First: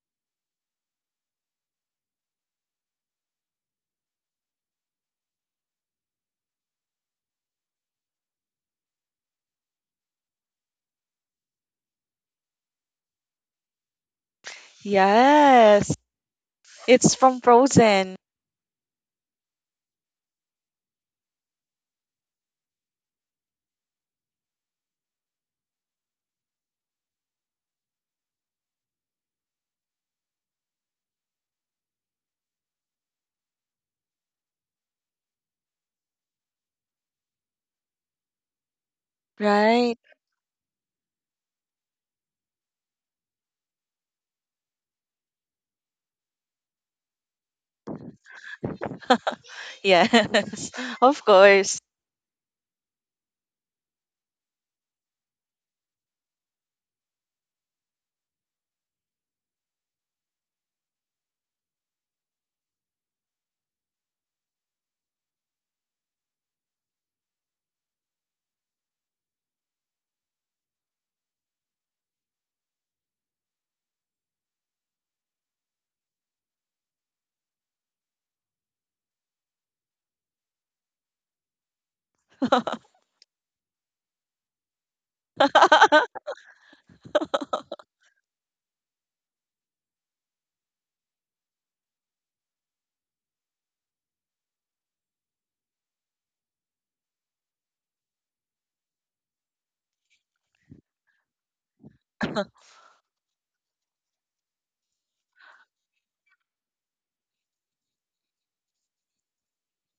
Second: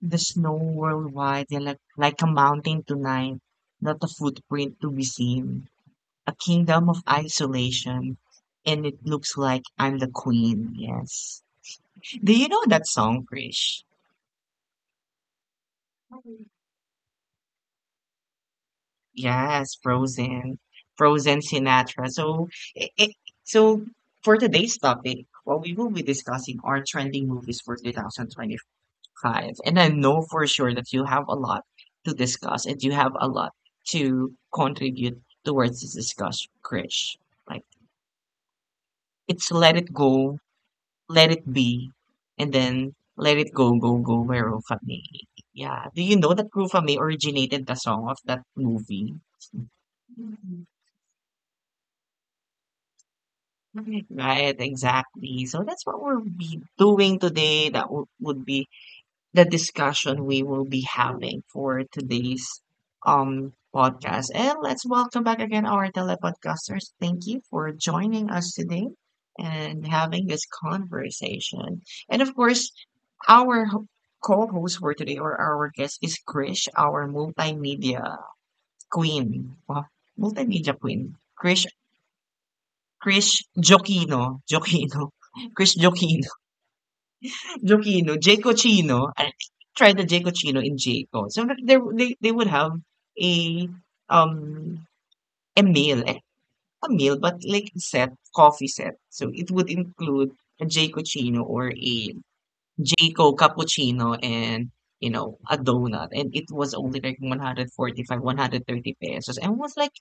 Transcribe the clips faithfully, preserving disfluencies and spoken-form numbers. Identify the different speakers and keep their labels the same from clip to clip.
Speaker 1: The snow worldwide is like, like a mountain tonight, not a footprint to be seen. A kingdom of isolation, and it looks like I'm the queen. Yes. Do you know that song, Krish?
Speaker 2: Yes, it's from Frozen,
Speaker 1: Yes, Frozen, Frozen Sinatra. So, it, it, so for today's topic, what we will be discussing are trending movies for two thousand twenty-five. Five. And I know for sure that you have a lot to discuss and you have a lot to contribute towards this discussion, Krish. Like, it's let it
Speaker 2: right?
Speaker 1: go, let it be, and then let it go, go, go by Rufa Mae. Yeah. Do you know that Rufa Mae originated the song of that movie?
Speaker 2: Yes, of course.
Speaker 1: Right, exactly. So that's what we'll be doing today. That w- would be the discussion we will be having for today's um podcast. And let's welcome back again our telepodcasters. Thank you for joining us today and having this conversation. And of course, our ho- co-host for today or our guest is Krish, our multimedia queen. Wow, multimedia queen. Krish Krish Jokino. Jokino. Krish Jokino, Jaycochino. I tried the Jaycochino in Jayco. So like, there they they would have a um a meal, a, a meal, but like set coffee set. So it would include a Jaycochino or a Jayco cappuccino and you know a donut, and it was only like one hundred forty-five, one hundred thirty pesos, and was like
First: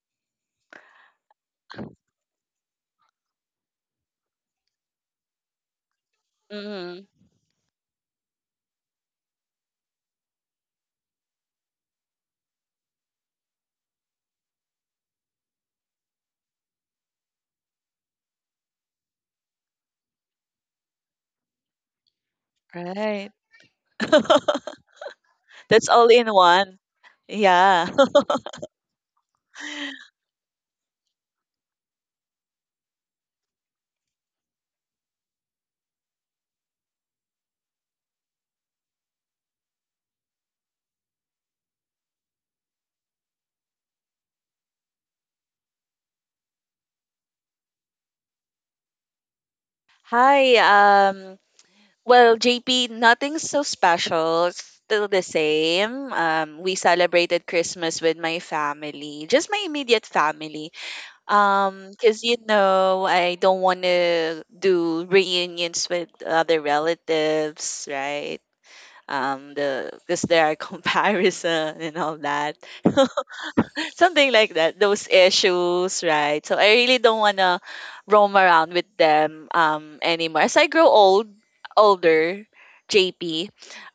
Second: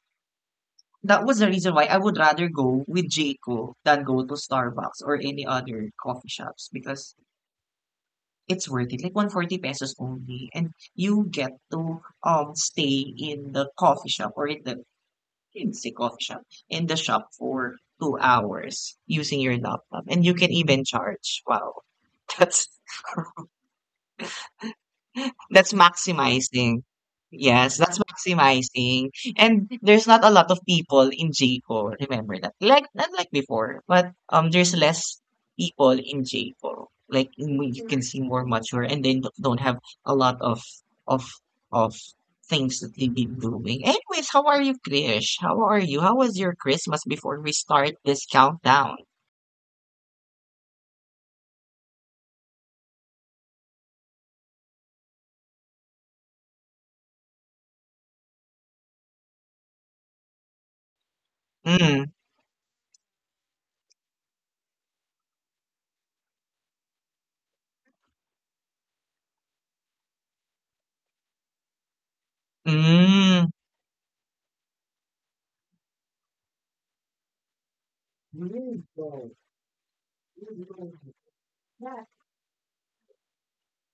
Speaker 1: that was the reason why I would rather go with Jayco than go to Starbucks or any other coffee shops
Speaker 2: Hmm.
Speaker 1: because it's worth it. Like one forty pesos only. And you get to um stay in the coffee shop or in the in the coffee shop in the shop for two hours using your laptop. And you can even charge. Wow. That's
Speaker 2: Right.
Speaker 1: That's
Speaker 2: That's all in one.
Speaker 1: maximizing. Yes,
Speaker 2: Yeah.
Speaker 1: that's maximizing. And there's not a lot of people in J C O, remember that. Like not like before, but um there's less people in J C O. Like in- you can see more mature and they d- don't have a lot of of of things that they've been doing. Anyways, how are you, Krish? How are you? How was your Christmas before we start this countdown?
Speaker 2: Hi. Um, well, J P, nothing's so special. Still the same. Um, we celebrated Christmas with my family, just my immediate family. Um,
Speaker 1: Mm,
Speaker 2: because you know, I don't want to do reunions with other relatives, right? um the Because there are comparison and all that,
Speaker 1: mm,
Speaker 2: something like that, those issues, right? So I really don't want to roam around with them um anymore, as I grow old older, JP.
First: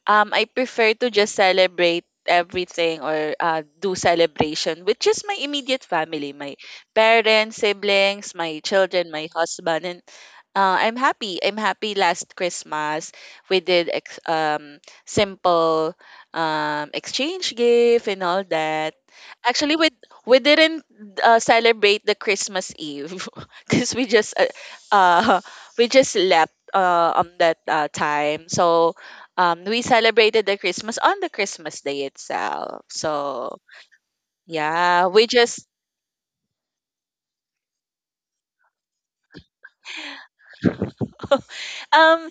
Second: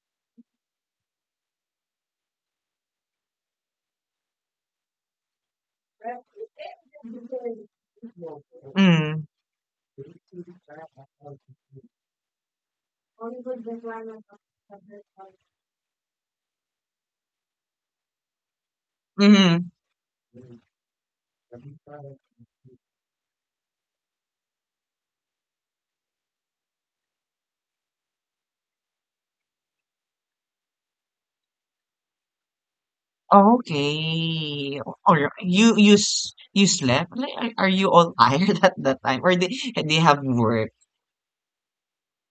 Speaker 2: Um, I prefer to just celebrate everything, or uh, do celebration, with just my immediate family, my parents, siblings, my children,
Speaker 1: mm,
Speaker 2: my husband, and uh, I'm happy. I'm happy. Last Christmas, we did ex- um simple um exchange gift and all that.
Speaker 1: mm,
Speaker 2: Actually, we we didn't uh, celebrate the Christmas Eve because we just uh, uh we just left uh on that uh, time. So um we celebrated the Christmas on the Christmas day itself. So
Speaker 1: Okay.
Speaker 2: yeah, we
Speaker 1: Or
Speaker 2: just
Speaker 1: you you s- you slept? Like, are, are you all tired at that time? Or they they have work?
Speaker 2: um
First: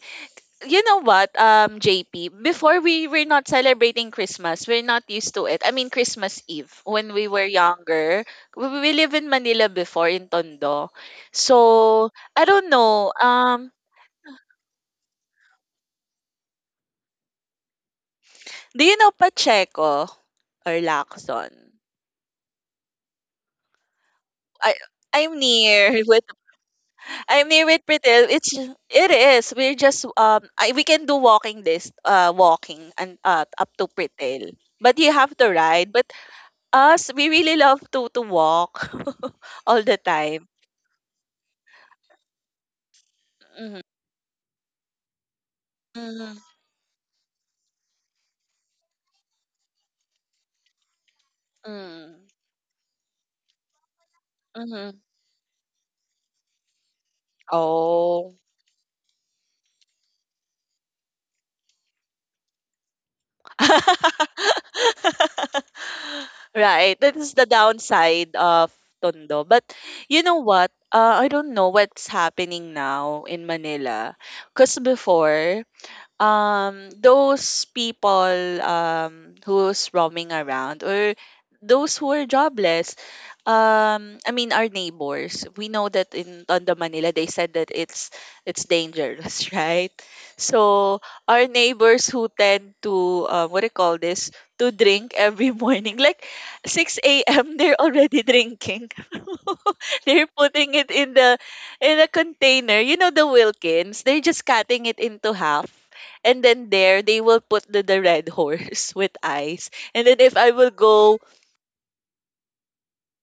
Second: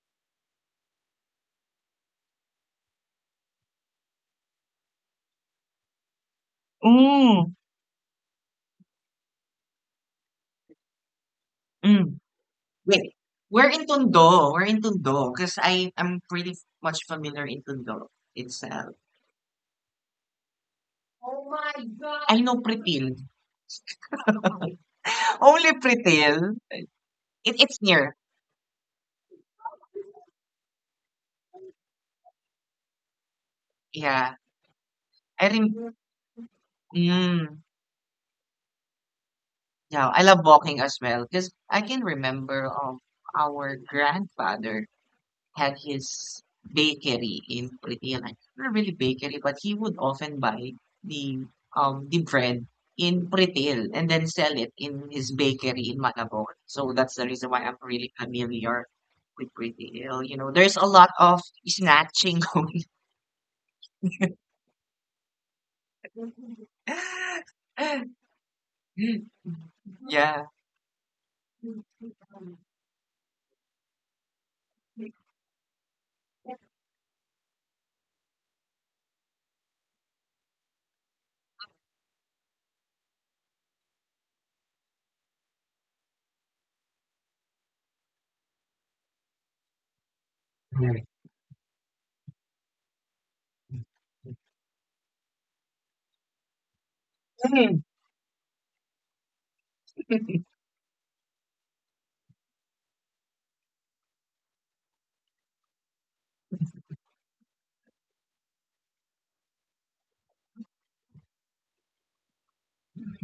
Speaker 2: you know what, um J P, before, we were not celebrating Christmas, we're not used to it, I mean Christmas Eve, when we were
Speaker 1: Mm,
Speaker 2: younger, we, we live in Manila before, in Tondo, so
Speaker 1: mm.
Speaker 2: I don't
Speaker 1: Wait.
Speaker 2: know.
Speaker 1: We're
Speaker 2: Um
Speaker 1: in Tondo. We're in Tondo. Because I am pretty f- much familiar in Tondo
Speaker 2: do
Speaker 1: itself.
Speaker 2: you know Pacheco or
Speaker 1: Oh
Speaker 2: Lacson?
Speaker 1: my God. I know Pretil.
Speaker 2: I I'm
Speaker 1: Only
Speaker 2: near.
Speaker 1: Pretil.
Speaker 2: I'm
Speaker 1: It,
Speaker 2: here
Speaker 1: it's
Speaker 2: with
Speaker 1: near.
Speaker 2: Pretil. It's ju- it is. We're just um I, we can do walking, this uh walking, and uh, up to
Speaker 1: Yeah.
Speaker 2: Pretil. But you have
Speaker 1: I
Speaker 2: to
Speaker 1: rem-
Speaker 2: ride. But us, we really
Speaker 1: mm,
Speaker 2: love to to walk all the
Speaker 1: Yeah. I love
Speaker 2: time.
Speaker 1: walking as well. Because I can remember of our
Speaker 2: Mm-hmm.
Speaker 1: grandfather had his
Speaker 2: Mm-hmm.
Speaker 1: bakery in Pritianan. Not really bakery, but he would often buy the um the bread in Pritil and then sell it
Speaker 2: Mm-hmm.
Speaker 1: in his bakery in Malabon. So that's the reason why I'm really
Speaker 2: Oh.
Speaker 1: familiar with Pritiil. You know, there's a lot of snatching going.
Speaker 2: Right. That is the downside of Tondo. But you know
Speaker 1: Yeah,
Speaker 2: what? Uh, I don't know what's happening now in Manila. Because before, um those people, um who's roaming around, or those who are jobless, um I mean our neighbors, we know that in Tondo, Manila, they said that it's it's dangerous, right, so our neighbors who tend to, uh, what do you call this, to drink every morning, like six a m they're already drinking, they're putting it in the in a container, you know, the Wilkins, they're just cutting it into half, and then there they will put the, the Red Horse with ice. And then if I will go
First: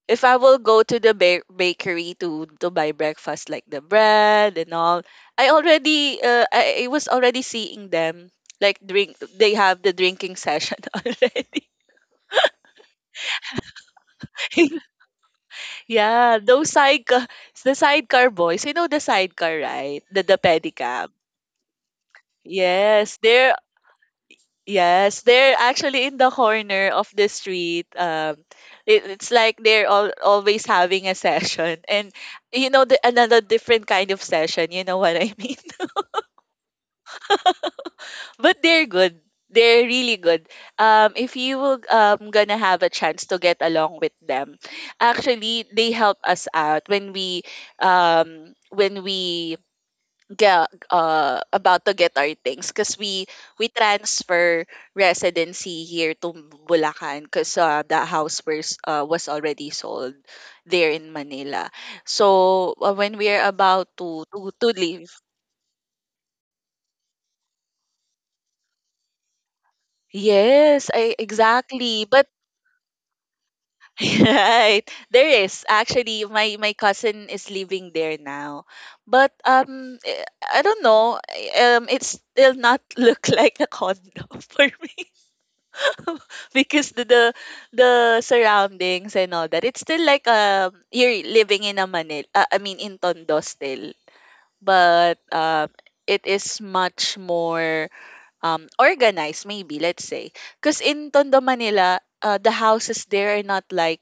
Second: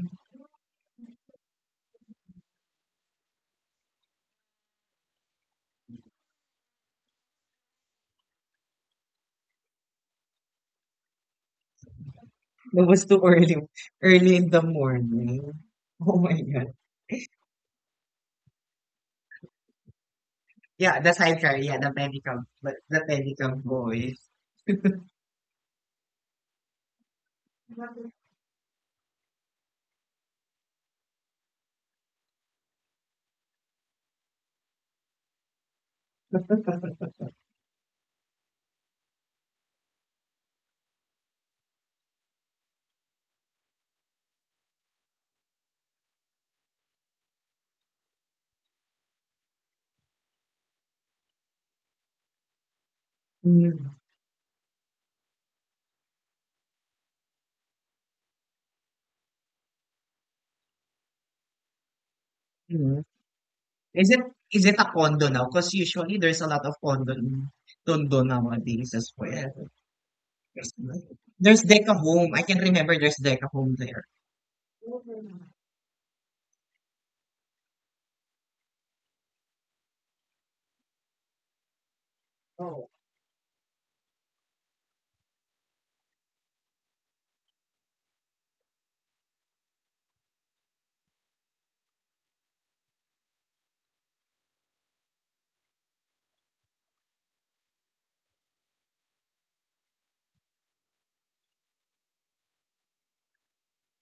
Speaker 2: if I will go to the ba- bakery to to buy breakfast, like the bread and all, I already uh, I, I was already seeing them, like, drink, they have the drinking session already.
Speaker 1: that was too early, early in the morning. Oh
Speaker 2: Yeah,
Speaker 1: my god.
Speaker 2: those sidecar the sidecar boys. You know the sidecar, right? The the
Speaker 1: Yeah,
Speaker 2: pedicab.
Speaker 1: the sidecar. Yeah, the pedicab, but the
Speaker 2: Yes, they're
Speaker 1: pedicab boys.
Speaker 2: Yes, they're actually in the corner of the street. Um, it, it's like they're all, always having a session, and, you know, the, another different kind of session. You know what I mean? But they're good. They're really good. Um, if you will, um, gonna have a chance to get along with them, actually, they help us out when we, um, when we ga- uh, about to get our things, because we we transfer residency here to Bulacan, because uh, the house was uh, was already sold there in Manila. So uh, when we are about
Speaker 1: Is it
Speaker 2: to to
Speaker 1: is
Speaker 2: to
Speaker 1: it a
Speaker 2: leave,
Speaker 1: condo now? Because usually there's a lot of condo in Tondo nowadays as well. There's
Speaker 2: yes, I
Speaker 1: there's Deca
Speaker 2: exactly. But
Speaker 1: Home. I can remember there's Deca Home there.
Speaker 2: right, there is, actually, my my cousin is living there now, but um, eh, I don't know. Eh, Um, it still not look like a condo for me. Because the, the the surroundings and all that, it's still like, um you're living in a Manila, uh, I mean in Tondo still, but um it is much more, um, organized, maybe, let's say. Because in Tondo, Manila, uh, the houses there are not like,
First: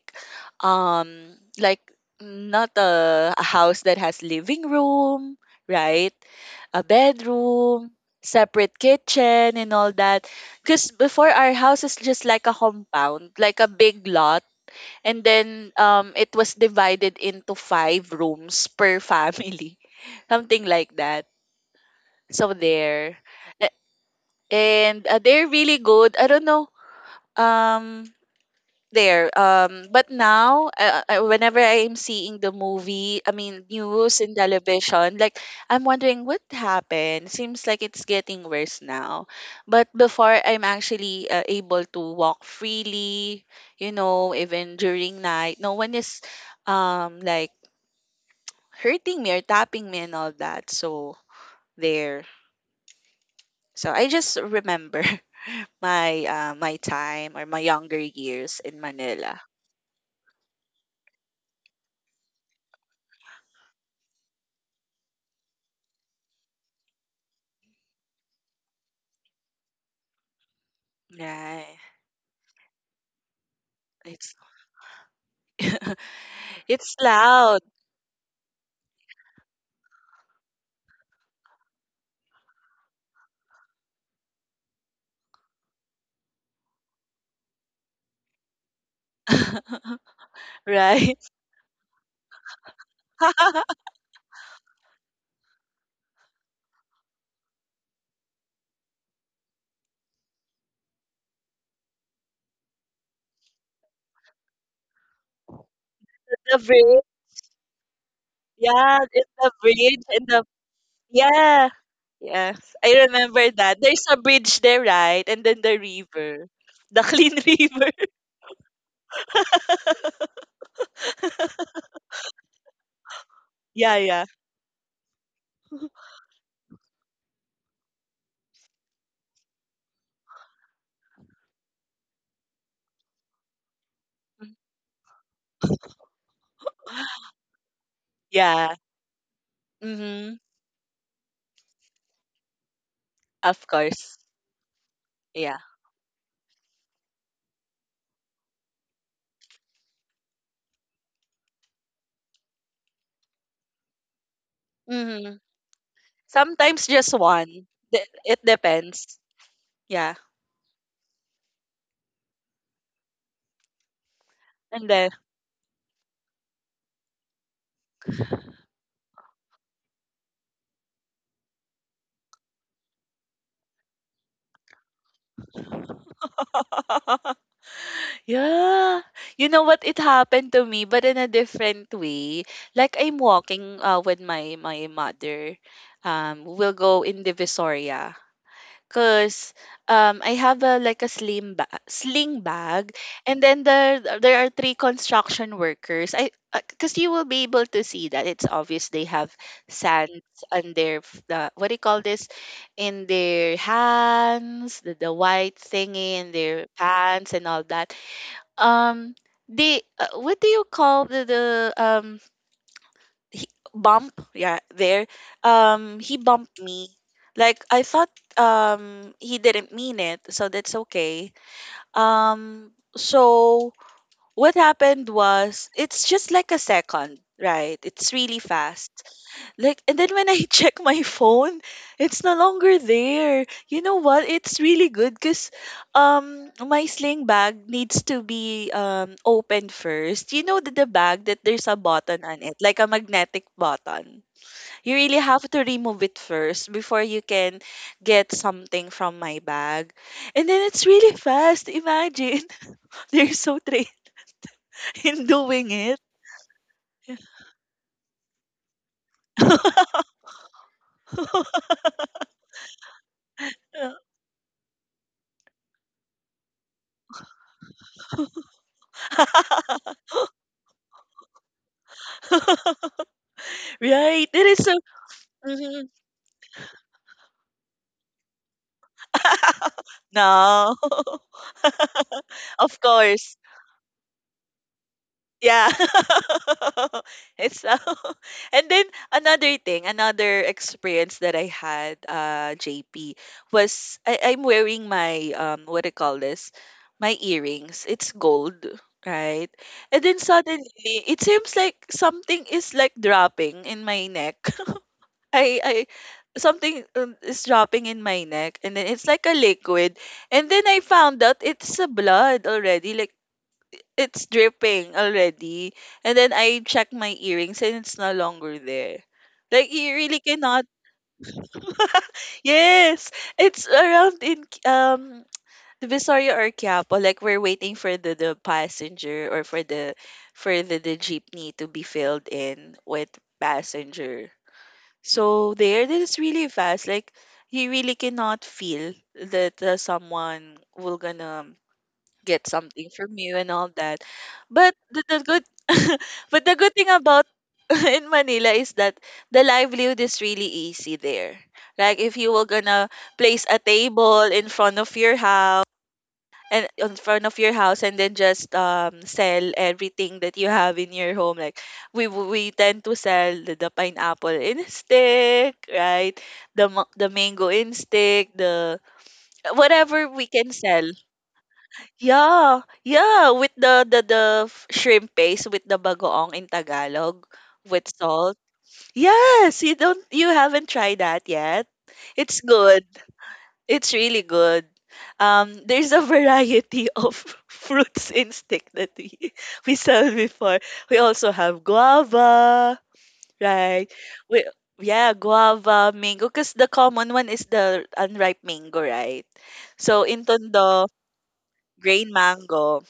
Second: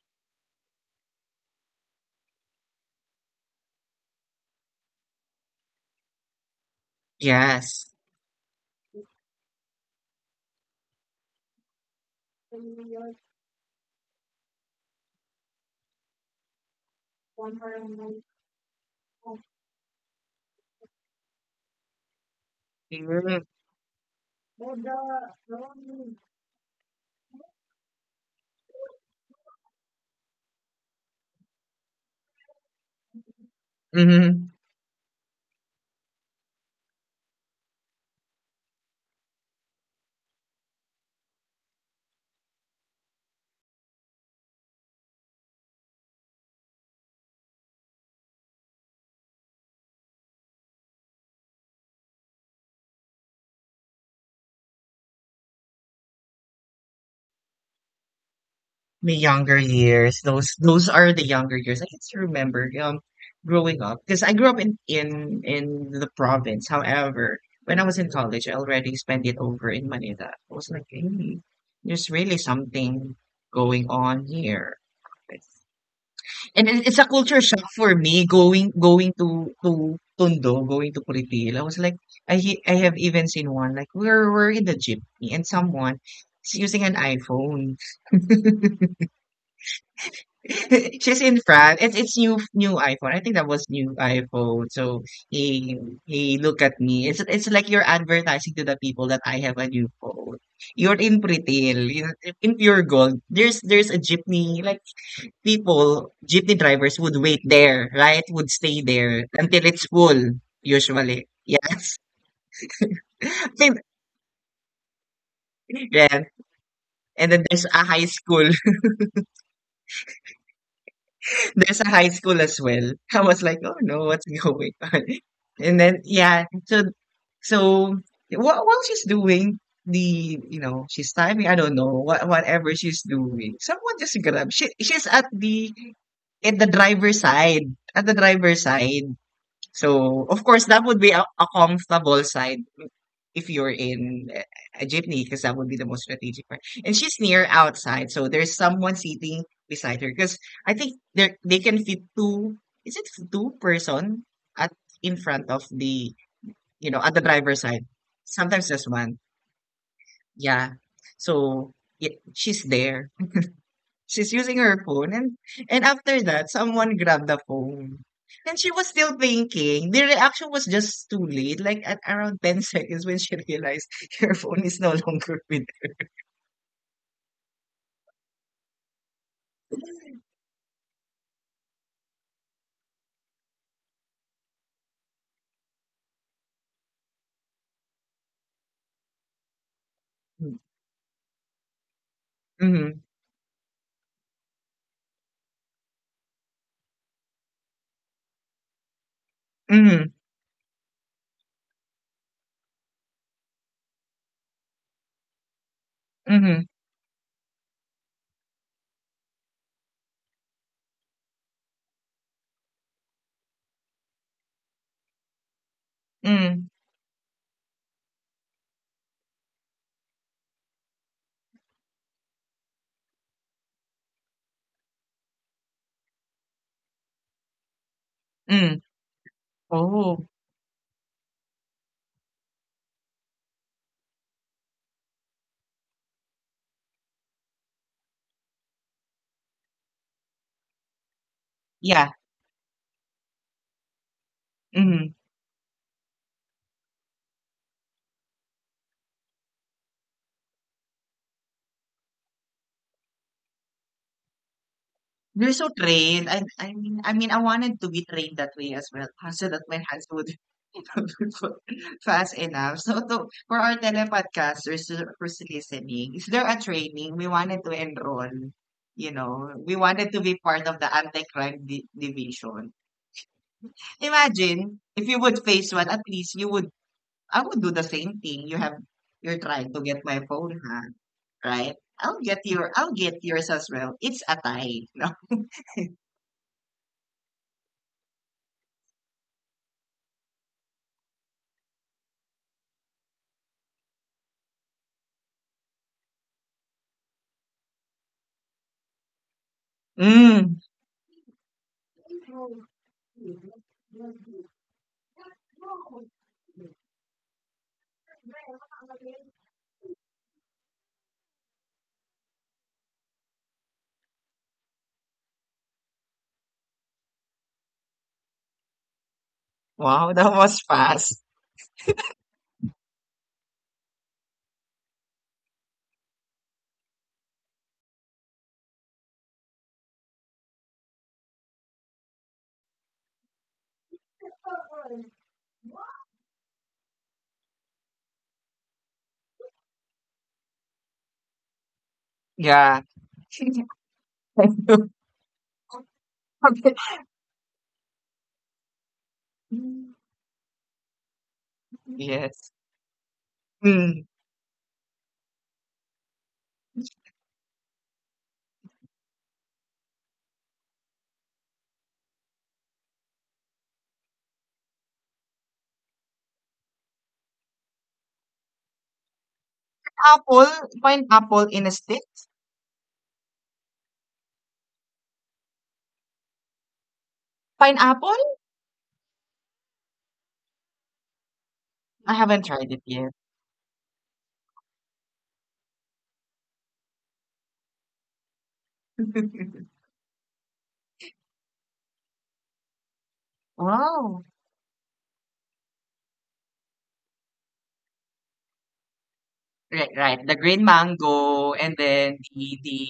Speaker 2: um, like, not a, a house that has living room, right? A
Speaker 1: Yes.
Speaker 2: bedroom, separate kitchen, and all that. Because before, our house is just like a compound, like a big lot. And then um, it was divided into five rooms per family, something like that. So there,
Speaker 1: Mhm.
Speaker 2: and uh, they're really good. I don't know, um there um but now, uh, uh, whenever I am seeing the movie, I mean news, in
Speaker 1: Mhm.
Speaker 2: television, like, I'm wondering what happened. Seems like it's getting worse now. But before, I'm actually uh, able to walk freely, you know, even during night, no one is, um like, hurting me or tapping me and all that. So there. So I just remember. My, uh, my time, or my younger years, in
Speaker 1: My
Speaker 2: Manila.
Speaker 1: younger years, those those are the younger years. I can still remember um growing up because I grew up in in in the province. However, when I was in college, I already spent it over in Manila. I was like, hey,
Speaker 2: Right.
Speaker 1: there's really something going on
Speaker 2: It's
Speaker 1: here. And it
Speaker 2: it's
Speaker 1: it's a culture
Speaker 2: loud,
Speaker 1: shock for me going going to to Tondo, going to Curipil. I was like, I he- I have even seen one like we're we're in the jeepney and someone is using an iPhone.
Speaker 2: right?
Speaker 1: She's in France. It's it's new new iPhone. I think that was new iPhone. So he he look at me. It's it's like you're advertising to the people that I have a new phone. You're in Pritil, in, in pure gold. There's there's a jeepney like people,
Speaker 2: The
Speaker 1: jeepney drivers
Speaker 2: bridge.
Speaker 1: would wait there, right? Would stay
Speaker 2: Yeah,
Speaker 1: there
Speaker 2: it's the
Speaker 1: until it's
Speaker 2: bridge and
Speaker 1: full,
Speaker 2: the
Speaker 1: usually.
Speaker 2: yeah.
Speaker 1: Yes.
Speaker 2: Yes, I remember that.
Speaker 1: Then-
Speaker 2: There's a bridge there, right? And then the
Speaker 1: yeah.
Speaker 2: river. The
Speaker 1: And
Speaker 2: clean
Speaker 1: then there's a
Speaker 2: river.
Speaker 1: high school. There's a high school as well. I was like, oh
Speaker 2: Yeah,
Speaker 1: no, what's
Speaker 2: yeah.
Speaker 1: going on? And then yeah, so so while, while she's doing the you know she's timing, I don't know what whatever she's doing. Someone just grab. She she's at the at the driver's side. At the driver's
Speaker 2: Yeah.
Speaker 1: side. So,
Speaker 2: Mm-hmm.
Speaker 1: of course, that would be a, a comfortable side if
Speaker 2: Of
Speaker 1: you're
Speaker 2: course.
Speaker 1: in a, a jeepney, because that
Speaker 2: Yeah.
Speaker 1: would be the most strategic part. And she's near outside, so there's someone sitting beside her. Because I think they they can fit two. Is it two person at in
Speaker 2: Mm-hmm.
Speaker 1: front of the
Speaker 2: Sometimes
Speaker 1: you know at
Speaker 2: just
Speaker 1: the driver's
Speaker 2: one.
Speaker 1: side?
Speaker 2: De- It
Speaker 1: Sometimes just one.
Speaker 2: depends. Yeah.
Speaker 1: Yeah. So it, she's there. She's using her
Speaker 2: And then
Speaker 1: phone and and after that someone grabbed the phone. And she was still thinking. The reaction was just too late. Like at around ten seconds when she realized her phone is no longer with her.
Speaker 2: yeah. You know what? It happened to me, but in a different way. Like, I'm walking, uh, with my my mother. Um, we'll go in Divisoria. Cause um I
Speaker 1: Mm-hmm.
Speaker 2: have a, like, a slim ba- sling bag,
Speaker 1: Mm-hmm.
Speaker 2: and then there there are three construction workers. I uh, Cause you will be able to see that it's obvious, they have sands on their f- the, what do you call this, in their hands, the, the white thingy in
Speaker 1: Mm-hmm.
Speaker 2: their pants and all that, um they, uh, what do you call, the the um he, bump, yeah, there, um he bumped
Speaker 1: Mm.
Speaker 2: me, like, I thought, um he didn't mean it, so that's okay. Um so what happened was, it's just like a second, right? It's really
Speaker 1: Mm.
Speaker 2: fast. Like, and then
Speaker 1: Oh,
Speaker 2: when I check my phone, it's no longer there. You know what? It's really good because um my sling bag needs to be um opened first. You know, the, the bag that there's a
Speaker 1: yeah.
Speaker 2: button on it, like a magnetic button. You
Speaker 1: Mm.
Speaker 2: really have to remove it first before you can get something from my bag. And then it's really fast. Imagine. They're so trained in
Speaker 1: You're so
Speaker 2: doing it.
Speaker 1: trained. I, I mean, I mean, I wanted to be trained that way as well, so that my hands would fast enough. So to for our telepodcasters who who's listening, is there a training we wanted to enroll? You know, we wanted to be part of the anti-crime di- division.
Speaker 2: Right. That is so.
Speaker 1: Imagine if you would face one,
Speaker 2: Mhm.
Speaker 1: at least you would. I would do the same thing. You have, you're trying to get my phone,
Speaker 2: No.
Speaker 1: huh? Right? I'll get your,
Speaker 2: Of
Speaker 1: I'll get
Speaker 2: course.
Speaker 1: yours as well. It's a tie. No?
Speaker 2: Yeah. It's so. And then another thing, another experience that I had, uh, J P, was, I, I'm wearing my, um what do you call this? My earrings. It's gold, right? And then
Speaker 1: Mm,
Speaker 2: suddenly it seems like something is like dropping in my neck. I I Something, um, is dropping in my neck, and then it's like a liquid, and then I found out it's a blood already, like, it's dripping already, and then I check my earrings and it's no longer there. Like you
Speaker 1: wow,
Speaker 2: really
Speaker 1: that was
Speaker 2: cannot.
Speaker 1: fast.
Speaker 2: Yes, it's around in, um the Visoria or Quiapo. Like, we're waiting for the, the passenger, or for the for the, the jeepney to be filled in with passenger. So there, that is really fast. Like, you really cannot feel that uh, someone will gonna get
Speaker 1: Yeah.
Speaker 2: something from you and all that. But the, the good, but the good thing about in Manila is that the livelihood is really easy there. Like, if you were
Speaker 1: Yes.
Speaker 2: gonna place a
Speaker 1: Mm.
Speaker 2: table in front of your house, and in front of your house and then just um sell everything that you have in your home, like, we w- we tend to sell the, the pineapple in stick, right, the ma- the mango in stick, the whatever we
Speaker 1: Apple,
Speaker 2: can sell,
Speaker 1: find apple in a stick.
Speaker 2: yeah, yeah, with the the the f- shrimp paste, with the bagoong in Tagalog, with
Speaker 1: Pineapple?
Speaker 2: salt, yes, you don't you haven't tried that yet,
Speaker 1: I
Speaker 2: it's
Speaker 1: haven't tried it
Speaker 2: good,
Speaker 1: yet.
Speaker 2: it's really good. Um, there's a variety of fruits in stick that we, we sell before. We also have guava, right?
Speaker 1: Wow.
Speaker 2: We Yeah, guava, mango, because the common one is the unripe mango, right?
Speaker 1: Right,
Speaker 2: So
Speaker 1: right.
Speaker 2: in
Speaker 1: The green
Speaker 2: Tondo,
Speaker 1: mango and
Speaker 2: grain
Speaker 1: then the the
Speaker 2: mango,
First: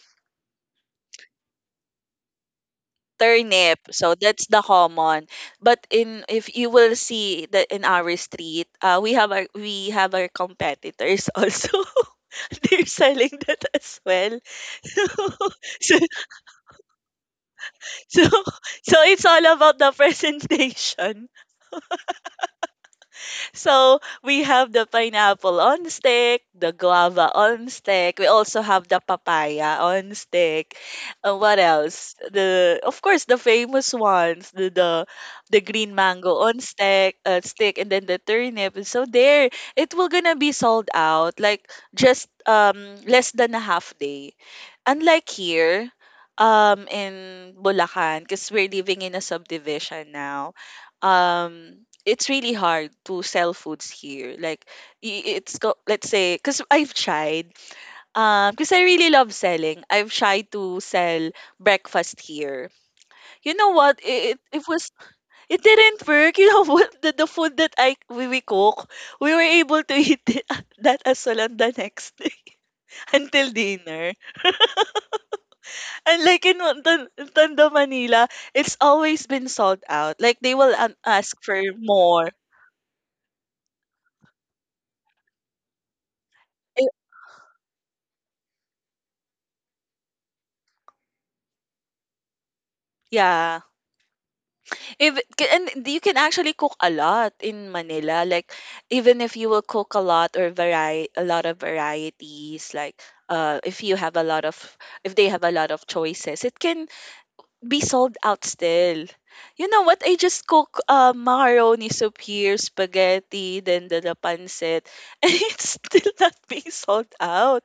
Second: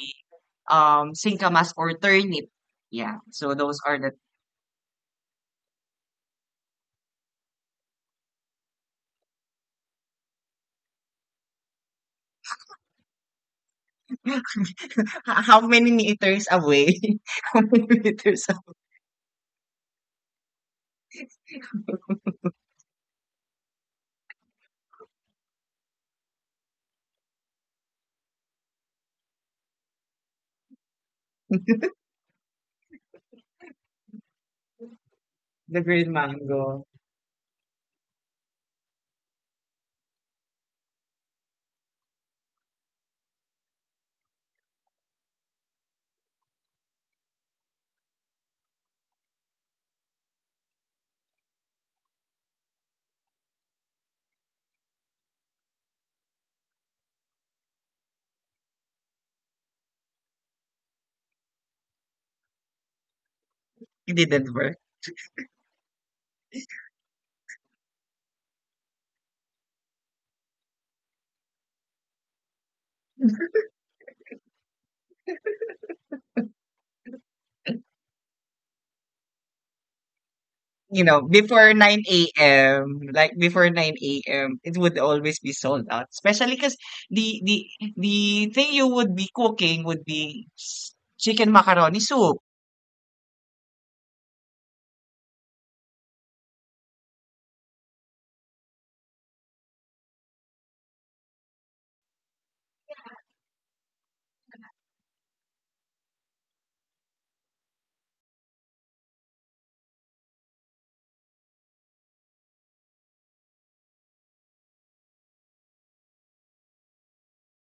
Speaker 1: um singkamas or turnip. Yeah. So those
Speaker 2: turnip.
Speaker 1: are the
Speaker 2: So that's the common. But in if you will see that in our street, uh, we have our we have our competitors also. They're selling that as well.
Speaker 1: h- how many
Speaker 2: so
Speaker 1: meters away? How many
Speaker 2: so
Speaker 1: meters away?
Speaker 2: so it's all about the presentation. So we have the pineapple on stick, the guava on stick. We also have the papaya on stick. Uh, what else? The Of course the famous ones, the the, the green mango on stick, uh, stick, and then the turnip. And So there, it will gonna be sold out, like, just um less than a half day. Unlike here, um in Bulacan, because we're living in a subdivision now, um it's really hard to sell foods here, like I- it's go let's say, because I've tried um because I really love selling, I've tried to sell breakfast here, you know what,
Speaker 1: It
Speaker 2: it, it,
Speaker 1: didn't
Speaker 2: it
Speaker 1: work.
Speaker 2: was it didn't work. You know what, the, the food that i we, we cook, we were able to eat it, that as well, on the next day, until dinner, and, like, in Tan- Tondo, Manila, it's always been sold out, like they will, um,
Speaker 1: You know,
Speaker 2: ask for
Speaker 1: before 9
Speaker 2: more.
Speaker 1: a.m., like before nine a m, it would always be sold out. Especially because
Speaker 2: Eh,
Speaker 1: the the the thing you would be cooking would be s- chicken macaroni soup.
Speaker 2: yeah. If And you can actually cook a lot in Manila. Like even if you will cook a lot or vary a lot of varieties, like uh if you have a lot of— if they have a lot of choices, it can be sold out still. You know what? I just cook uh, macaroni soup here, spaghetti, then the, the pancit, and it's still not being sold out.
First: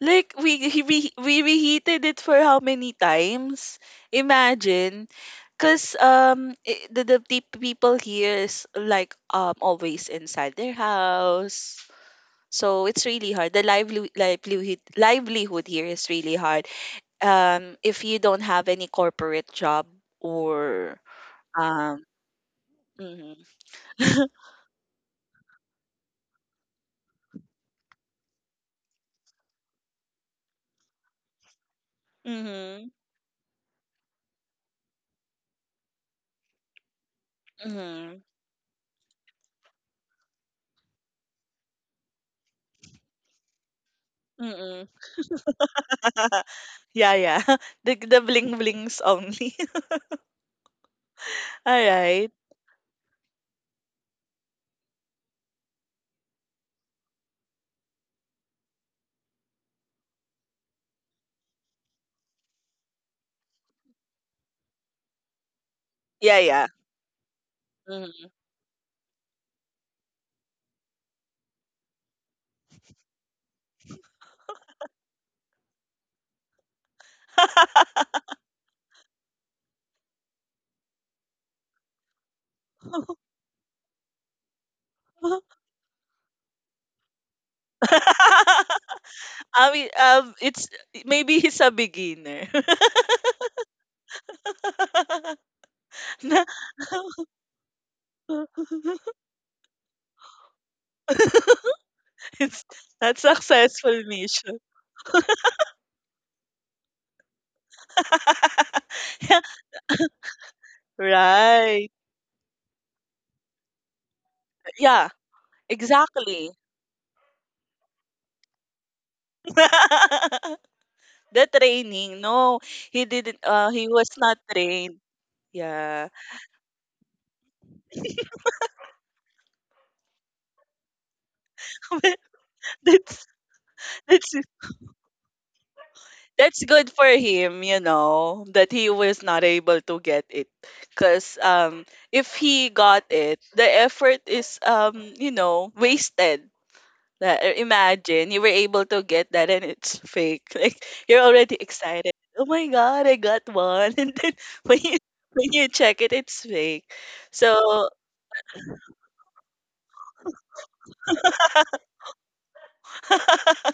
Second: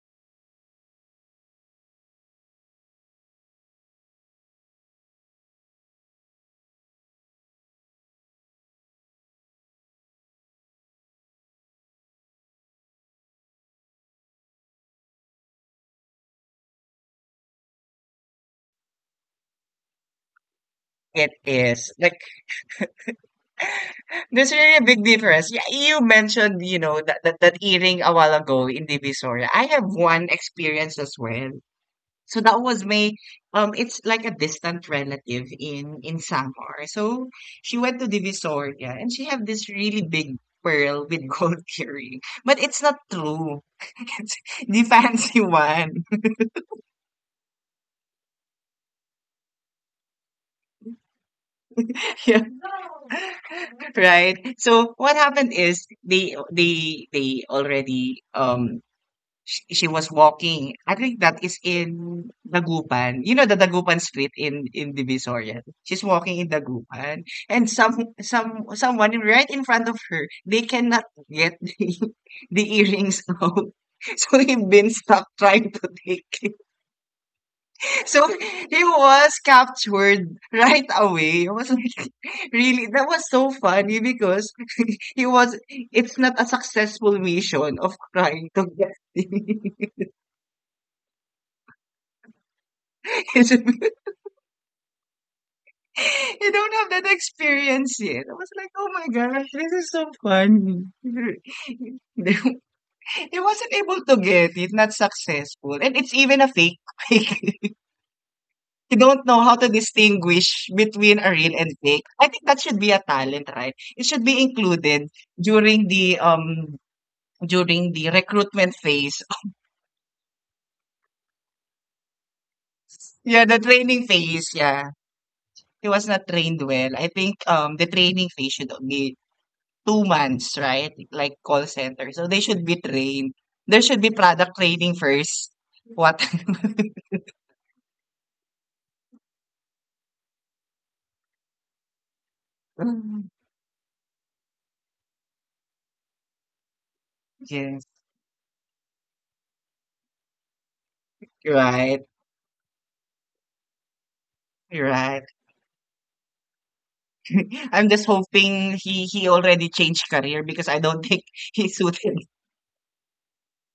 Speaker 2: Like we he- we we reheated it for how many times? Imagine. Cause um i- the the pe- people here is like um always inside their house, so it's really hard. The livelihood livelihood livelihood here is really hard, um, if you don't have any corporate job or
Speaker 1: It is
Speaker 2: um
Speaker 1: like
Speaker 2: mhm.
Speaker 1: there's really a big difference. Yeah, you mentioned, you know, that, that, that earring a while ago in Divisoria. I have one experience as well. So that was
Speaker 2: Mhm.
Speaker 1: my um it's like a distant relative in in Samar. So she went to
Speaker 2: Mhm.
Speaker 1: Divisoria and she had this really big pearl with gold earring. But it's not true. It's the
Speaker 2: Mm.
Speaker 1: fancy one.
Speaker 2: Yeah, yeah. The the bling blings only. All right.
Speaker 1: Yeah. Right. So what happened is they they they already um Sh she was walking. I think that is in Dagupan. You know the Dagupan street in in Divisoria. She's
Speaker 2: Yeah,
Speaker 1: walking in
Speaker 2: yeah.
Speaker 1: Dagupan, and some
Speaker 2: Mhm.
Speaker 1: some someone right in front of her. They cannot get the, the earrings out. So he been stuck trying to take it. So he was captured right away. I was like, really, that was so funny because he was. It's not a successful mission of trying to get.
Speaker 2: I mean, um, it's maybe he's a beginner.
Speaker 1: It's
Speaker 2: Na-
Speaker 1: you don't have that experience yet. I was like, oh my gosh, this is so funny. They,
Speaker 2: it's not
Speaker 1: they wasn't able
Speaker 2: successful
Speaker 1: to get
Speaker 2: mission.
Speaker 1: it, not successful. And it's even a fake. Like, you don't know
Speaker 2: Yeah,
Speaker 1: how to distinguish between a real and
Speaker 2: right.
Speaker 1: fake. I think that should be a talent, right? It should be included
Speaker 2: Yeah.
Speaker 1: during the
Speaker 2: Exactly.
Speaker 1: um during the recruitment phase.
Speaker 2: The training. No, he didn't
Speaker 1: Yeah, the
Speaker 2: uh he
Speaker 1: training
Speaker 2: was not
Speaker 1: phase, yeah.
Speaker 2: trained.
Speaker 1: He was
Speaker 2: Yeah.
Speaker 1: not trained well. I think um the training phase should be two months, right? Like call center. So they should be
Speaker 2: That's
Speaker 1: trained. There should be
Speaker 2: that's
Speaker 1: product training first. What?
Speaker 2: that's good for him, you know, that he was not able to get it. Cause um if he got it, the effort is, um, you know, wasted. That, uh,
Speaker 1: Yes,
Speaker 2: imagine you were able to get that and it's fake. Like you're already
Speaker 1: right,
Speaker 2: excited. Oh my god, I got one. And then when you
Speaker 1: right.
Speaker 2: when you check it, it's fake. So
Speaker 1: I'm just hoping he he already changed career because I don't think he suited.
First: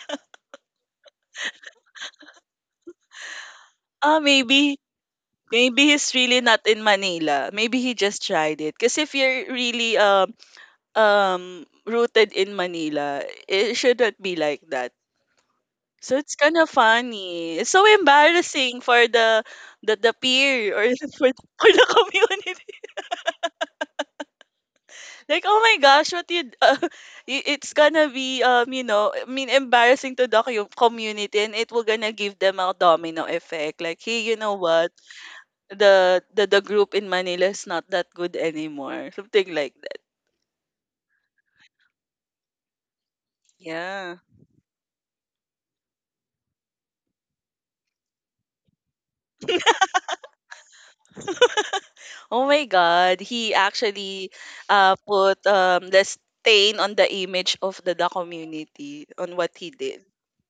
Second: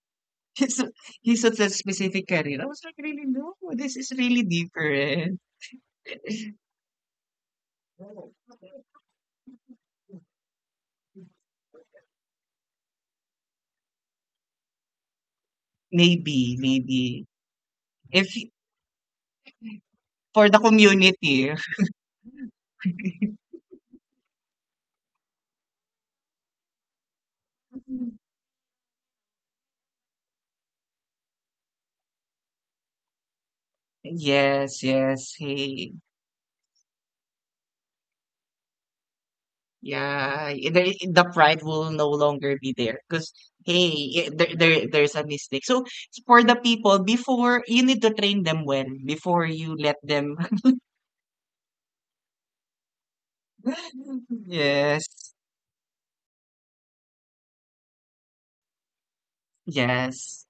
Speaker 1: He, su- he suits a specific career. I was like, really, no, this is
Speaker 2: ah
Speaker 1: really
Speaker 2: maybe—
Speaker 1: different.
Speaker 2: maybe he's really not in Manila. Maybe he just tried it. Because if you're really um um rooted in Manila, it should not be like that. So it's
Speaker 1: Maybe,
Speaker 2: kind of
Speaker 1: maybe.
Speaker 2: funny. It's so
Speaker 1: If he-
Speaker 2: embarrassing for the the, the
Speaker 1: for the
Speaker 2: peer, or for the,
Speaker 1: community.
Speaker 2: for the community. Like, oh my gosh, what you, d- uh, it's gonna be, um, you know, I mean, embarrassing to the cu- community, and it will gonna give them a domino effect. Like, hey, you know
Speaker 1: Yes,
Speaker 2: what?
Speaker 1: yes. He.
Speaker 2: The the the group in Manila is not that good anymore. Something like that.
Speaker 1: Yeah, i- there, i- the pride will no longer be there because
Speaker 2: Yeah.
Speaker 1: hey, i- there, there there's a mistake. So for the people before you need to train them well before you let them.
Speaker 2: Oh my God, he actually, uh,
Speaker 1: Yes,
Speaker 2: put um the stain on the image of the, the community on what he did.
Speaker 1: yes.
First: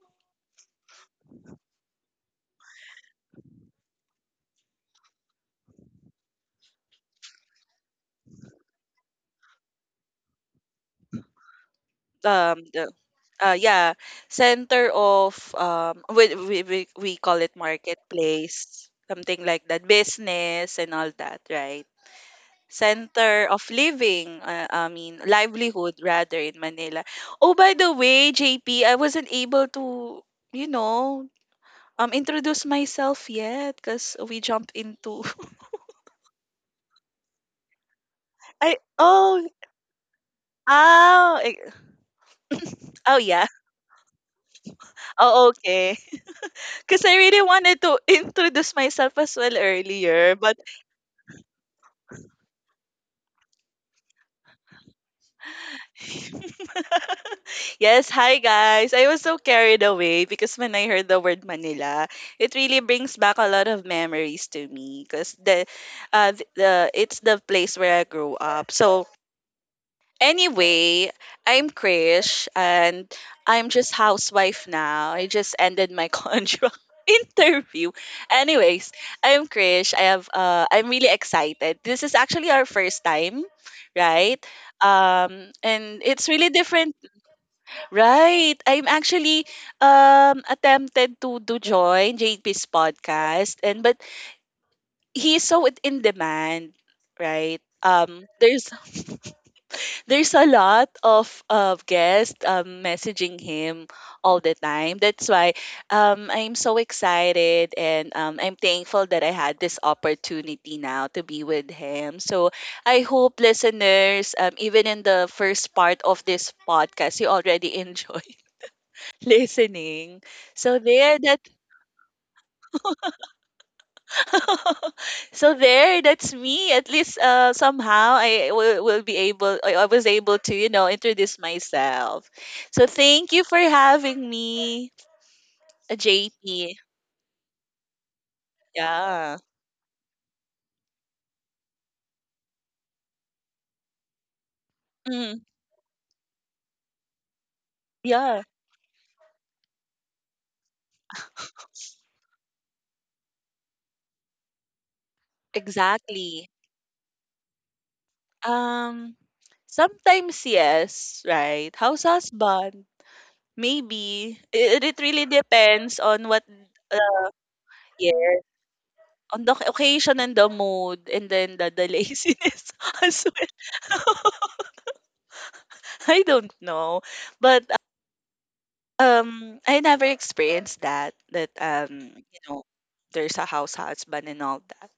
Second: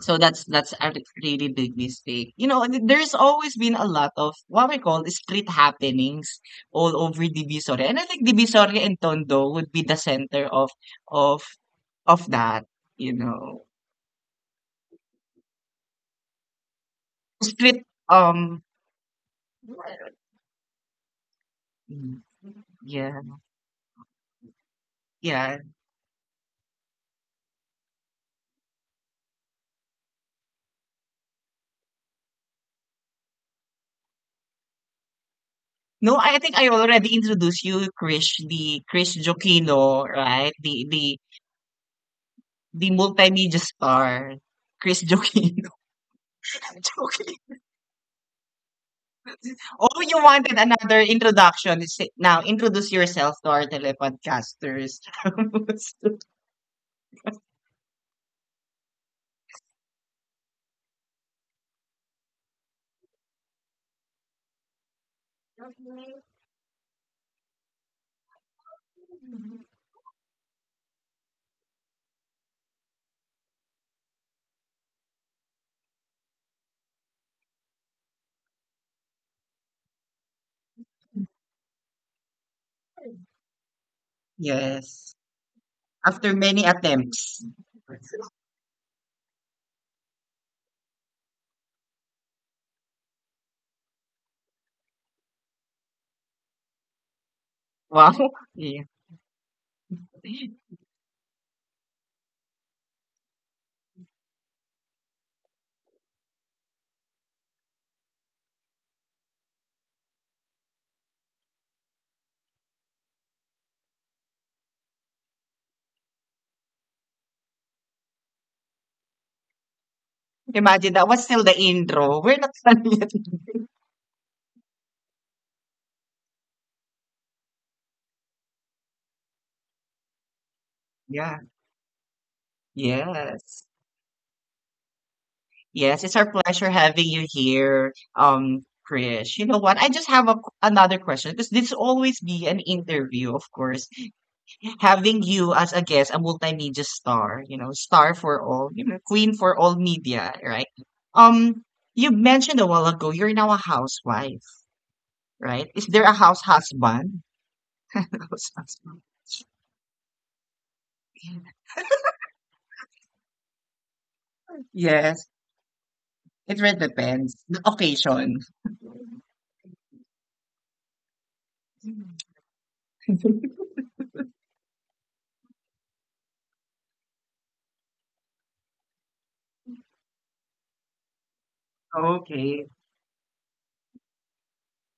Speaker 1: So that's that's a re- really big mistake. You know, and there's always been a lot of what we call street happenings all over Divisoria, and I think Divisoria and Tondo would be the center of of of
Speaker 2: Um
Speaker 1: that.
Speaker 2: the
Speaker 1: You
Speaker 2: uh
Speaker 1: know,
Speaker 2: Yeah, center of, um we we we, we call it
Speaker 1: street um.
Speaker 2: marketplace, something like that, business and all that, right?
Speaker 1: Mm, yeah,
Speaker 2: Center of living, uh, I mean
Speaker 1: yeah.
Speaker 2: livelihood rather, in Manila. Oh, by the way, J P, I wasn't able to, you know, um introduce myself yet because we jumped into
Speaker 1: No, I think I already introduced you, Krish,
Speaker 2: I
Speaker 1: the Krish
Speaker 2: oh
Speaker 1: Jokino, right? The the
Speaker 2: oh eh,
Speaker 1: the
Speaker 2: oh yeah,
Speaker 1: multimedia star, Krish
Speaker 2: oh
Speaker 1: Jokino.
Speaker 2: okay. Because I
Speaker 1: Joking.
Speaker 2: really wanted to introduce myself as well
Speaker 1: Oh, you
Speaker 2: earlier.
Speaker 1: wanted
Speaker 2: But
Speaker 1: another introduction. Say- Now introduce yourself to our telepodcasters.
Speaker 2: yes, hi guys. I was so carried away because when I heard the word Manila, it really brings back a lot of memories to me. Because the, uh, th- the— it's the place where I grew up. So anyway, I'm Krish, and I'm just housewife now. I just ended my contract interview. Anyways, I'm Krish. I have uh I'm really excited. This is actually our first time, right?
Speaker 1: Yes.
Speaker 2: Um, and it's
Speaker 1: After
Speaker 2: really
Speaker 1: many
Speaker 2: different,
Speaker 1: attempts.
Speaker 2: right? I'm actually um attempted to to join J P's podcast, and but he's so in in demand, right? Um
Speaker 1: Wow.
Speaker 2: there's
Speaker 1: Yeah.
Speaker 2: there's a lot of of guests, um, messaging him all the time. That's why, um, I'm so excited, and, um, I'm thankful that I had this opportunity now to be with him. So I hope listeners, um, even in the first part of this podcast, you already enjoy listening. So
Speaker 1: Imagine that
Speaker 2: there,
Speaker 1: was still
Speaker 2: that's
Speaker 1: the intro. We're not done yet.
Speaker 2: so there, that's me. At least, uh somehow i will, will be able— I, I was able to, you know, introduce
Speaker 1: Yeah.
Speaker 2: myself. So thank you for
Speaker 1: Yes.
Speaker 2: having me. uh,
Speaker 1: Yes, it's our pleasure
Speaker 2: JP,
Speaker 1: having you here, um, Krish.
Speaker 2: yeah.
Speaker 1: You know what? I just have a, another question because this will always be an interview, of course. Having
Speaker 2: Mm,
Speaker 1: you as a guest, a multimedia star, you know, star
Speaker 2: yeah,
Speaker 1: for all, you know, queen for all media, right? Um, you mentioned a while ago you're now a housewife, right? Is there a house
Speaker 2: exactly.
Speaker 1: husband? House husband.
Speaker 2: um Sometimes, yes, right? House husband. Maybe it, it really
Speaker 1: Yes,
Speaker 2: depends on what—
Speaker 1: it really
Speaker 2: uh,
Speaker 1: depends. The
Speaker 2: yeah,
Speaker 1: occasion.
Speaker 2: on the occasion, and the mood, and then the, the laziness as well. I don't know, but, um, I never experienced that. That, um, you know,
Speaker 1: Okay.
Speaker 2: there's a house husband and all that.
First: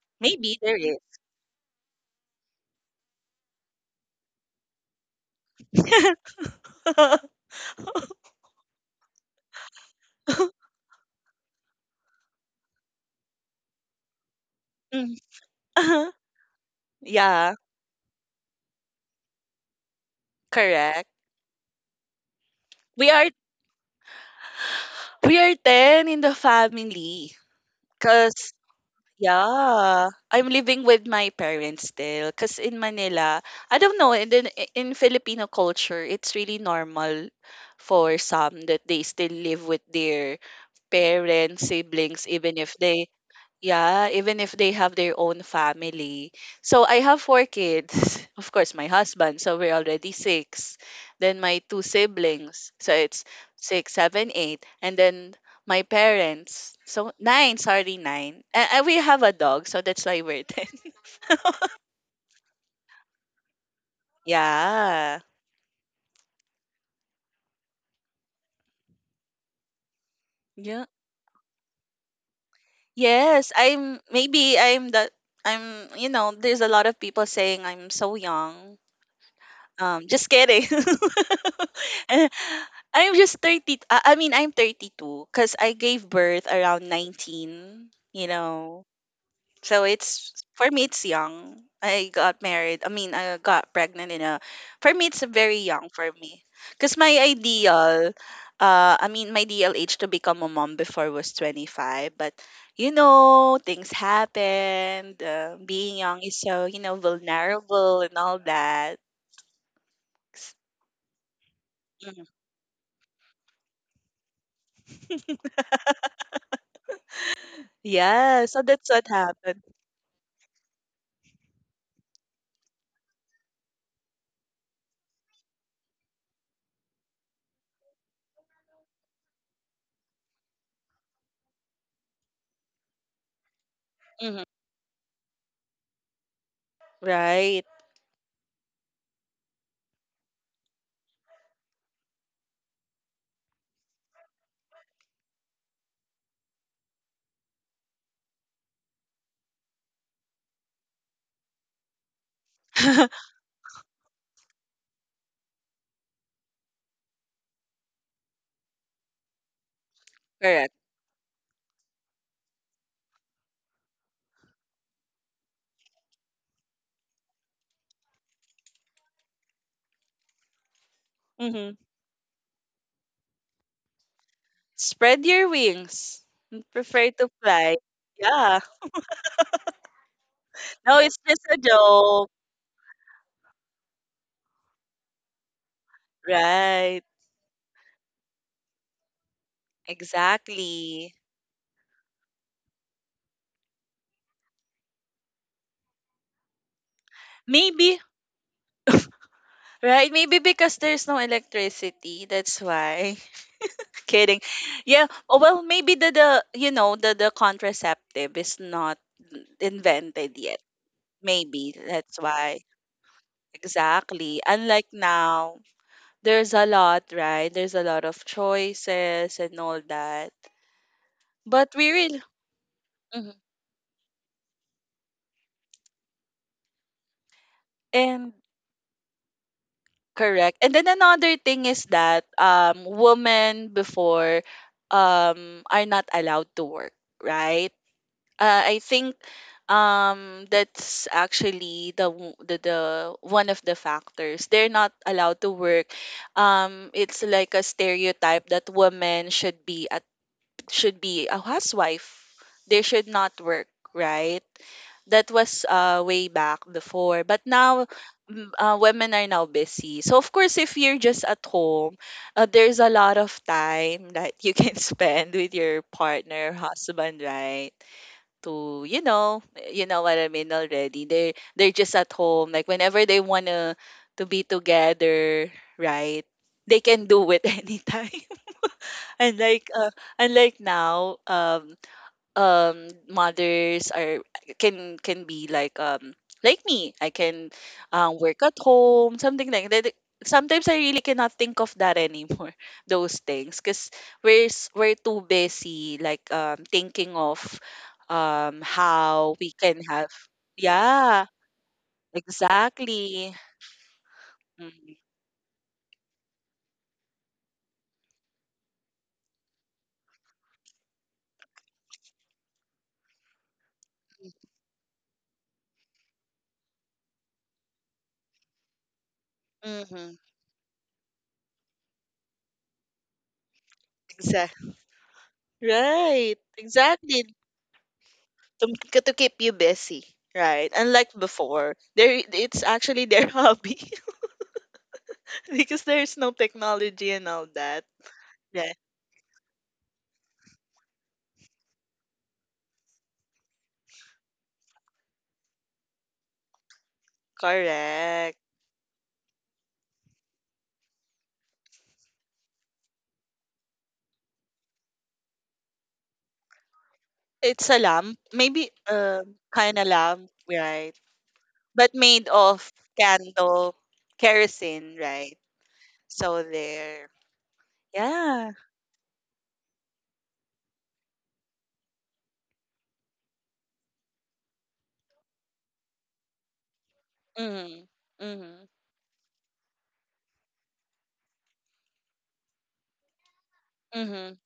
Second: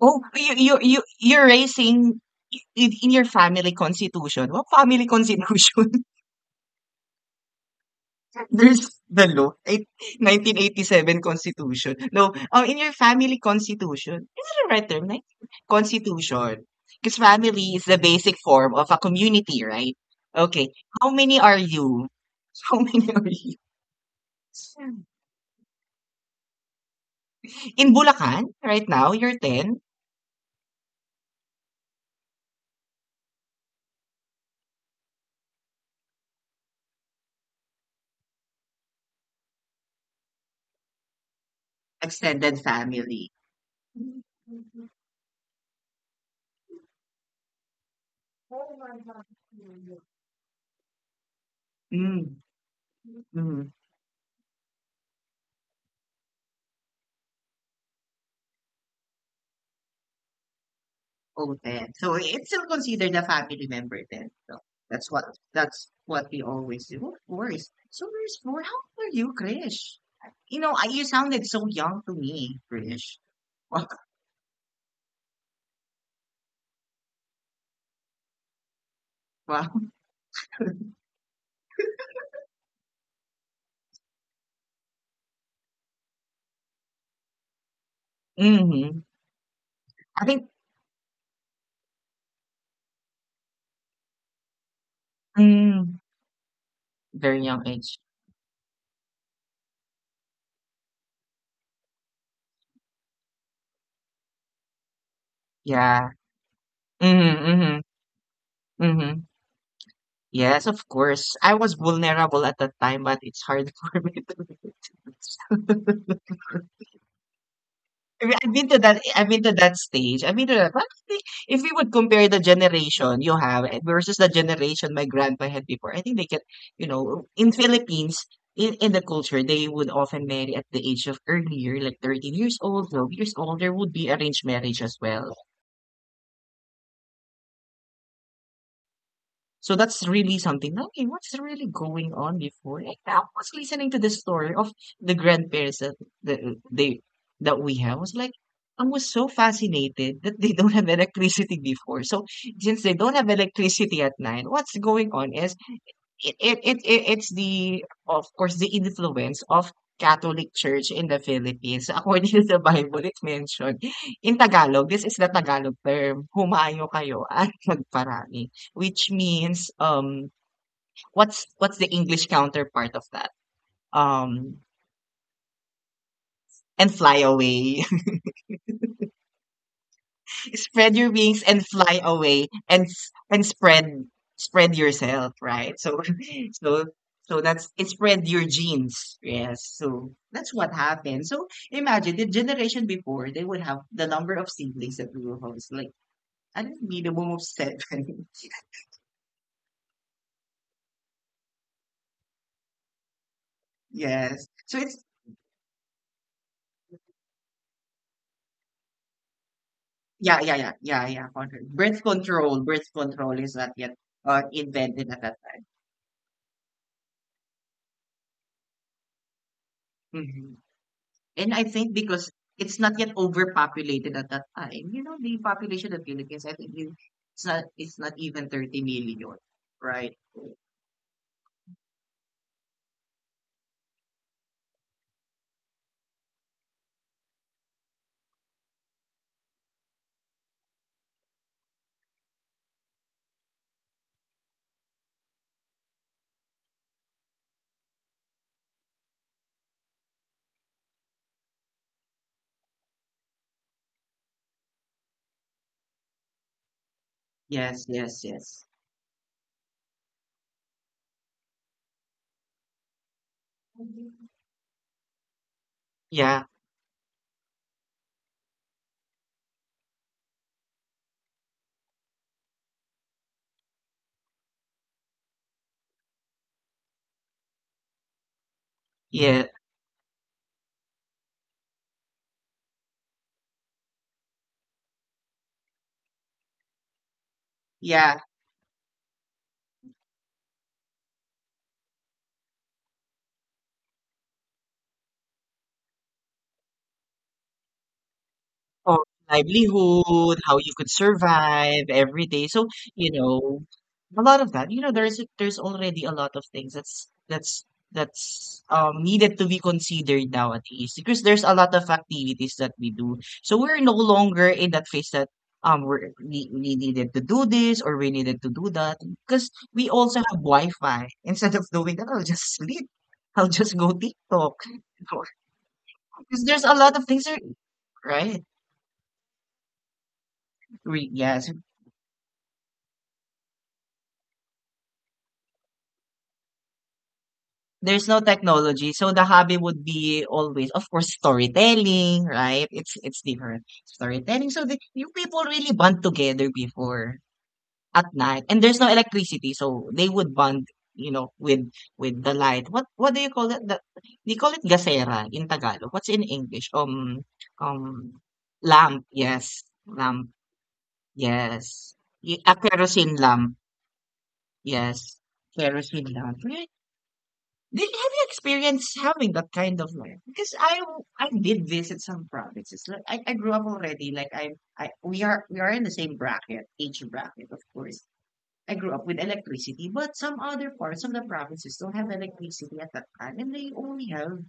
Speaker 1: Oh, you
Speaker 2: Maybe there
Speaker 1: you
Speaker 2: is.
Speaker 1: you you're raising I in in your family constitution. What family constitution? There's the law, eight nineteen eighty-seven constitution. No, um, in your family constitution, is it the right term,
Speaker 2: Mm.
Speaker 1: like, constitution? Because
Speaker 2: Yeah,
Speaker 1: family is the basic form of a community, right? Okay,
Speaker 2: correct.
Speaker 1: how many are you? How many
Speaker 2: We
Speaker 1: are
Speaker 2: are—
Speaker 1: you?
Speaker 2: we are ten in the family.
Speaker 1: In Bulacan,
Speaker 2: Cause
Speaker 1: right now, you're ten
Speaker 2: yeah, I'm living with my parents still. Cause in Manila, I don't know. In the, in Filipino culture, it's really normal for some that they still live with their parents, siblings, even
Speaker 1: extended
Speaker 2: if they—
Speaker 1: family.
Speaker 2: yeah, even if they have their own family. So I have four kids. Of course, my husband, so we're already six. Then my two
Speaker 1: Mm,
Speaker 2: siblings, so it's
Speaker 1: mm.
Speaker 2: six, seven, eight, and then my parents, so nine, sorry, nine. And, and we have a dog, so that's why we're ten.
Speaker 1: Oh, ten. So it's still considered a family member then. So that's
Speaker 2: Yeah.
Speaker 1: what that's what we always do. Of course. So there's more. How old are you, Krish? You know,
Speaker 2: Yeah.
Speaker 1: I, you sounded so young to me, Krish.
Speaker 2: Yes,
Speaker 1: Wow,
Speaker 2: I'm— maybe I'm the— I'm— you know, there's a lot of people saying I'm so young.
Speaker 1: wow.
Speaker 2: Um, just kidding. Eh, I'm just thirty. I I mean, I'm thirty-two because I gave birth around nineteen, you know.
Speaker 1: Mm-hmm.
Speaker 2: So
Speaker 1: I
Speaker 2: it's,
Speaker 1: think,
Speaker 2: for me, it's young. I got married. I mean, I got pregnant in a— for me, it's very young
Speaker 1: mm,
Speaker 2: for me. Because my
Speaker 1: very young age.
Speaker 2: ideal, uh, I mean, my ideal age to become a mom before was twenty-five. But, you know, things happened. Uh, being
Speaker 1: Yeah.
Speaker 2: young is so, you know,
Speaker 1: Mm-hmm,
Speaker 2: vulnerable
Speaker 1: mm-hmm,
Speaker 2: and all that.
Speaker 1: mm-hmm. Yes, of course. I was vulnerable at that time, but it's hard for me to. I mean,
Speaker 2: Yeah,
Speaker 1: I've
Speaker 2: so
Speaker 1: been to
Speaker 2: that's
Speaker 1: that.
Speaker 2: what
Speaker 1: I've been to
Speaker 2: happened.
Speaker 1: that stage. I've been to that. But I think if we would compare the generation you have versus the generation my grandpa had before, I think they can, you know, in Philippines, in, in the culture, they would often marry at the age of earlier, like thirteen years old, twelve years old. There would be arranged
Speaker 2: Hmm.
Speaker 1: marriage as well.
Speaker 2: Right.
Speaker 1: So that's really something. Okay, what's really going on before? And I was listening to the story of the grandparents that the, they that we have. I was like, I was so fascinated that they don't have electricity before. So since they don't have electricity at night, what's going on is it it it it it's the, of course, the influence of Catholic
Speaker 2: Correct.
Speaker 1: Church in the Philippines. According to the Bible, it mentioned in Tagalog, this is the Tagalog term, humayo kayo at magparami, which means, um, what's what's
Speaker 2: Hmm.
Speaker 1: the English counterpart of that? Um,
Speaker 2: Spread your wings.
Speaker 1: and
Speaker 2: Prefer
Speaker 1: fly
Speaker 2: to fly.
Speaker 1: away.
Speaker 2: Yeah.
Speaker 1: Spread
Speaker 2: No,
Speaker 1: your
Speaker 2: it's
Speaker 1: wings
Speaker 2: just a
Speaker 1: and fly
Speaker 2: joke.
Speaker 1: away and s- and spread, spread yourself, right? So so
Speaker 2: Right.
Speaker 1: so that's it, spread your genes, yes, so that's what
Speaker 2: Exactly.
Speaker 1: happened. So imagine the generation before, they would have the number of siblings that we will host, like I don't need a minimum of seven.
Speaker 2: Maybe, right? Maybe because there's no electricity. That's why. Kidding.
Speaker 1: Yes, so it's
Speaker 2: Yeah. Oh, well, maybe the, the, you know, the, the contraceptive is not invented
Speaker 1: yeah, yeah,
Speaker 2: yet.
Speaker 1: yeah, yeah, yeah control.
Speaker 2: Maybe.
Speaker 1: Birth
Speaker 2: That's
Speaker 1: control,
Speaker 2: why.
Speaker 1: birth control is not yet uh,
Speaker 2: Exactly. Unlike
Speaker 1: invented at that
Speaker 2: now. There's a lot, right? There's a lot of choices and all
Speaker 1: time.
Speaker 2: that.
Speaker 1: Mhm. And I
Speaker 2: But
Speaker 1: think
Speaker 2: we really—
Speaker 1: because it's not yet
Speaker 2: mhm.
Speaker 1: overpopulated at that time, you know, the population of Philippines, I think you, it's not it's not
Speaker 2: And
Speaker 1: even thirty million, right?
Speaker 2: correct. And then another thing is that um women before, um are not allowed to work, right? Uh, I think um that's actually the, w- the the one of the factors— they're not allowed to work, um it's like a stereotype that women should be should be a housewife. They should not work, right? That was, uh, way back before. But
Speaker 1: Yes,
Speaker 2: now,
Speaker 1: yes,
Speaker 2: mm,
Speaker 1: yes.
Speaker 2: uh, women are now busy. So, of course, if you're just at home, uh, there's a lot of time that you can spend with your
Speaker 1: Yeah,
Speaker 2: partner, husband, right? To, you know, you know what I mean already. They, they're just at home. Like, whenever they want to to be together, right? They can do it anytime.
Speaker 1: yeah.
Speaker 2: Unlike uh, Unlike now, um, um, mothers are— can can be like, um like me. I can,
Speaker 1: Yeah,
Speaker 2: um, work at home, something like that. Sometimes I really cannot think of that anymore. Those things, cause we're s- we're too busy like um thinking of, um
Speaker 1: of
Speaker 2: how we can have—
Speaker 1: livelihood, how you could
Speaker 2: yeah,
Speaker 1: survive every day. So, you
Speaker 2: exactly.
Speaker 1: know, a lot of that, you know, there's there's already a lot of things that's that's that's um needed to be considered nowadays because there's a lot of activities that we do. So we're no longer in that phase that um we're, we we needed to do this or we needed to do that because we
Speaker 2: Mm-hmm.
Speaker 1: also have Wi-Fi. Instead of doing that, I'll just sleep. I'll just go TikTok.
Speaker 2: Exactly. Right.
Speaker 1: Because there's a lot of things
Speaker 2: Exactly.
Speaker 1: that, right?
Speaker 2: To, k- to keep you busy, right?
Speaker 1: Re-
Speaker 2: Unlike
Speaker 1: yes,
Speaker 2: before, there it's actually their hobby because there's no technology and all that.
Speaker 1: there's no
Speaker 2: Yeah,
Speaker 1: technology, so the hobby would be always, of course, storytelling, right? It's it's different. Storytelling. So the, you people really bond together before at
Speaker 2: correct.
Speaker 1: night, and there's no electricity, so they would bond, you know, with with the light. What what do you call it? The, they call it gasera in Tagalog. What's in English? Um,
Speaker 2: It's a
Speaker 1: um,
Speaker 2: lamp, maybe
Speaker 1: lamp.
Speaker 2: um
Speaker 1: Yes,
Speaker 2: kind of
Speaker 1: lamp.
Speaker 2: lamp, right? But
Speaker 1: Yes,
Speaker 2: made
Speaker 1: Y- a
Speaker 2: of
Speaker 1: kerosene lamp.
Speaker 2: candle, kerosene,
Speaker 1: Yes,
Speaker 2: right?
Speaker 1: kerosene lamp.
Speaker 2: So
Speaker 1: Really?
Speaker 2: there,
Speaker 1: Did have you
Speaker 2: yeah.
Speaker 1: experienced having that kind of life? Because I I did visit some provinces. Like I, I grew up already. Like I I we are we are in the same bracket, age bracket, of
Speaker 2: Mm,
Speaker 1: course.
Speaker 2: mm,
Speaker 1: I grew up with electricity, but some other parts of the provinces don't have electricity at that time, and they only
Speaker 2: mm,
Speaker 1: have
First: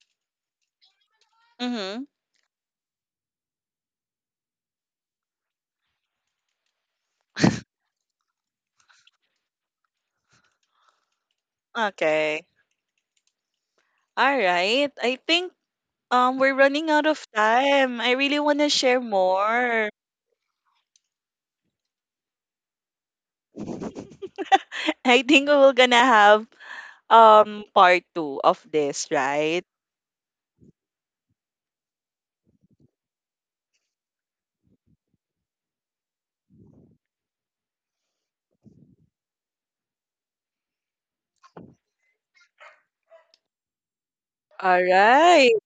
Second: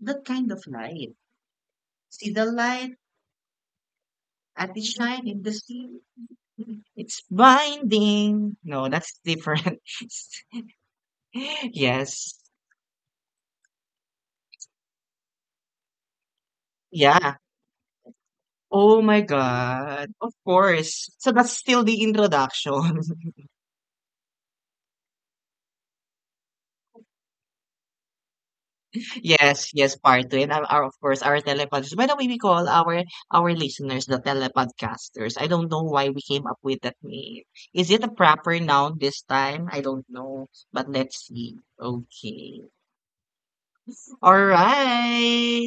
Speaker 1: that kind of light.
Speaker 2: mm.
Speaker 1: See the light at its shine in the sea. It's binding. No, that's different. Yes.
Speaker 2: Okay, all right. I think um we're running out of
Speaker 1: Yeah.
Speaker 2: time. I really want to share
Speaker 1: Oh my
Speaker 2: more.
Speaker 1: God, of course. So that's still the introduction.
Speaker 2: I think we're gonna have, um part two of this, right?
Speaker 1: Yes, yes, part two. And our, our- of course, our telepodcasters. By the way, we call our our listeners the telepodcasters. I don't know why we came up with that name. Is it a proper noun this time? I don't know. But let's see. Okay. All
Speaker 2: All right.
Speaker 1: right.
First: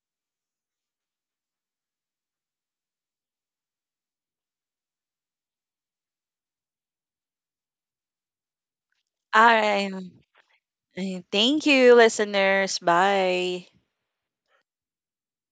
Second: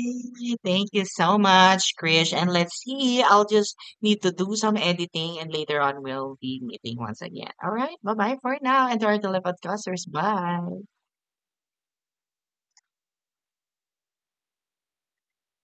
Speaker 1: Thank you so much, Krish. And let's see. I'll just need to do some editing and later on we'll be meeting once again. All right. Bye bye for now. And to our
Speaker 2: All right.
Speaker 1: telepodcasters, bye.
Speaker 2: Thank you, listeners. Bye.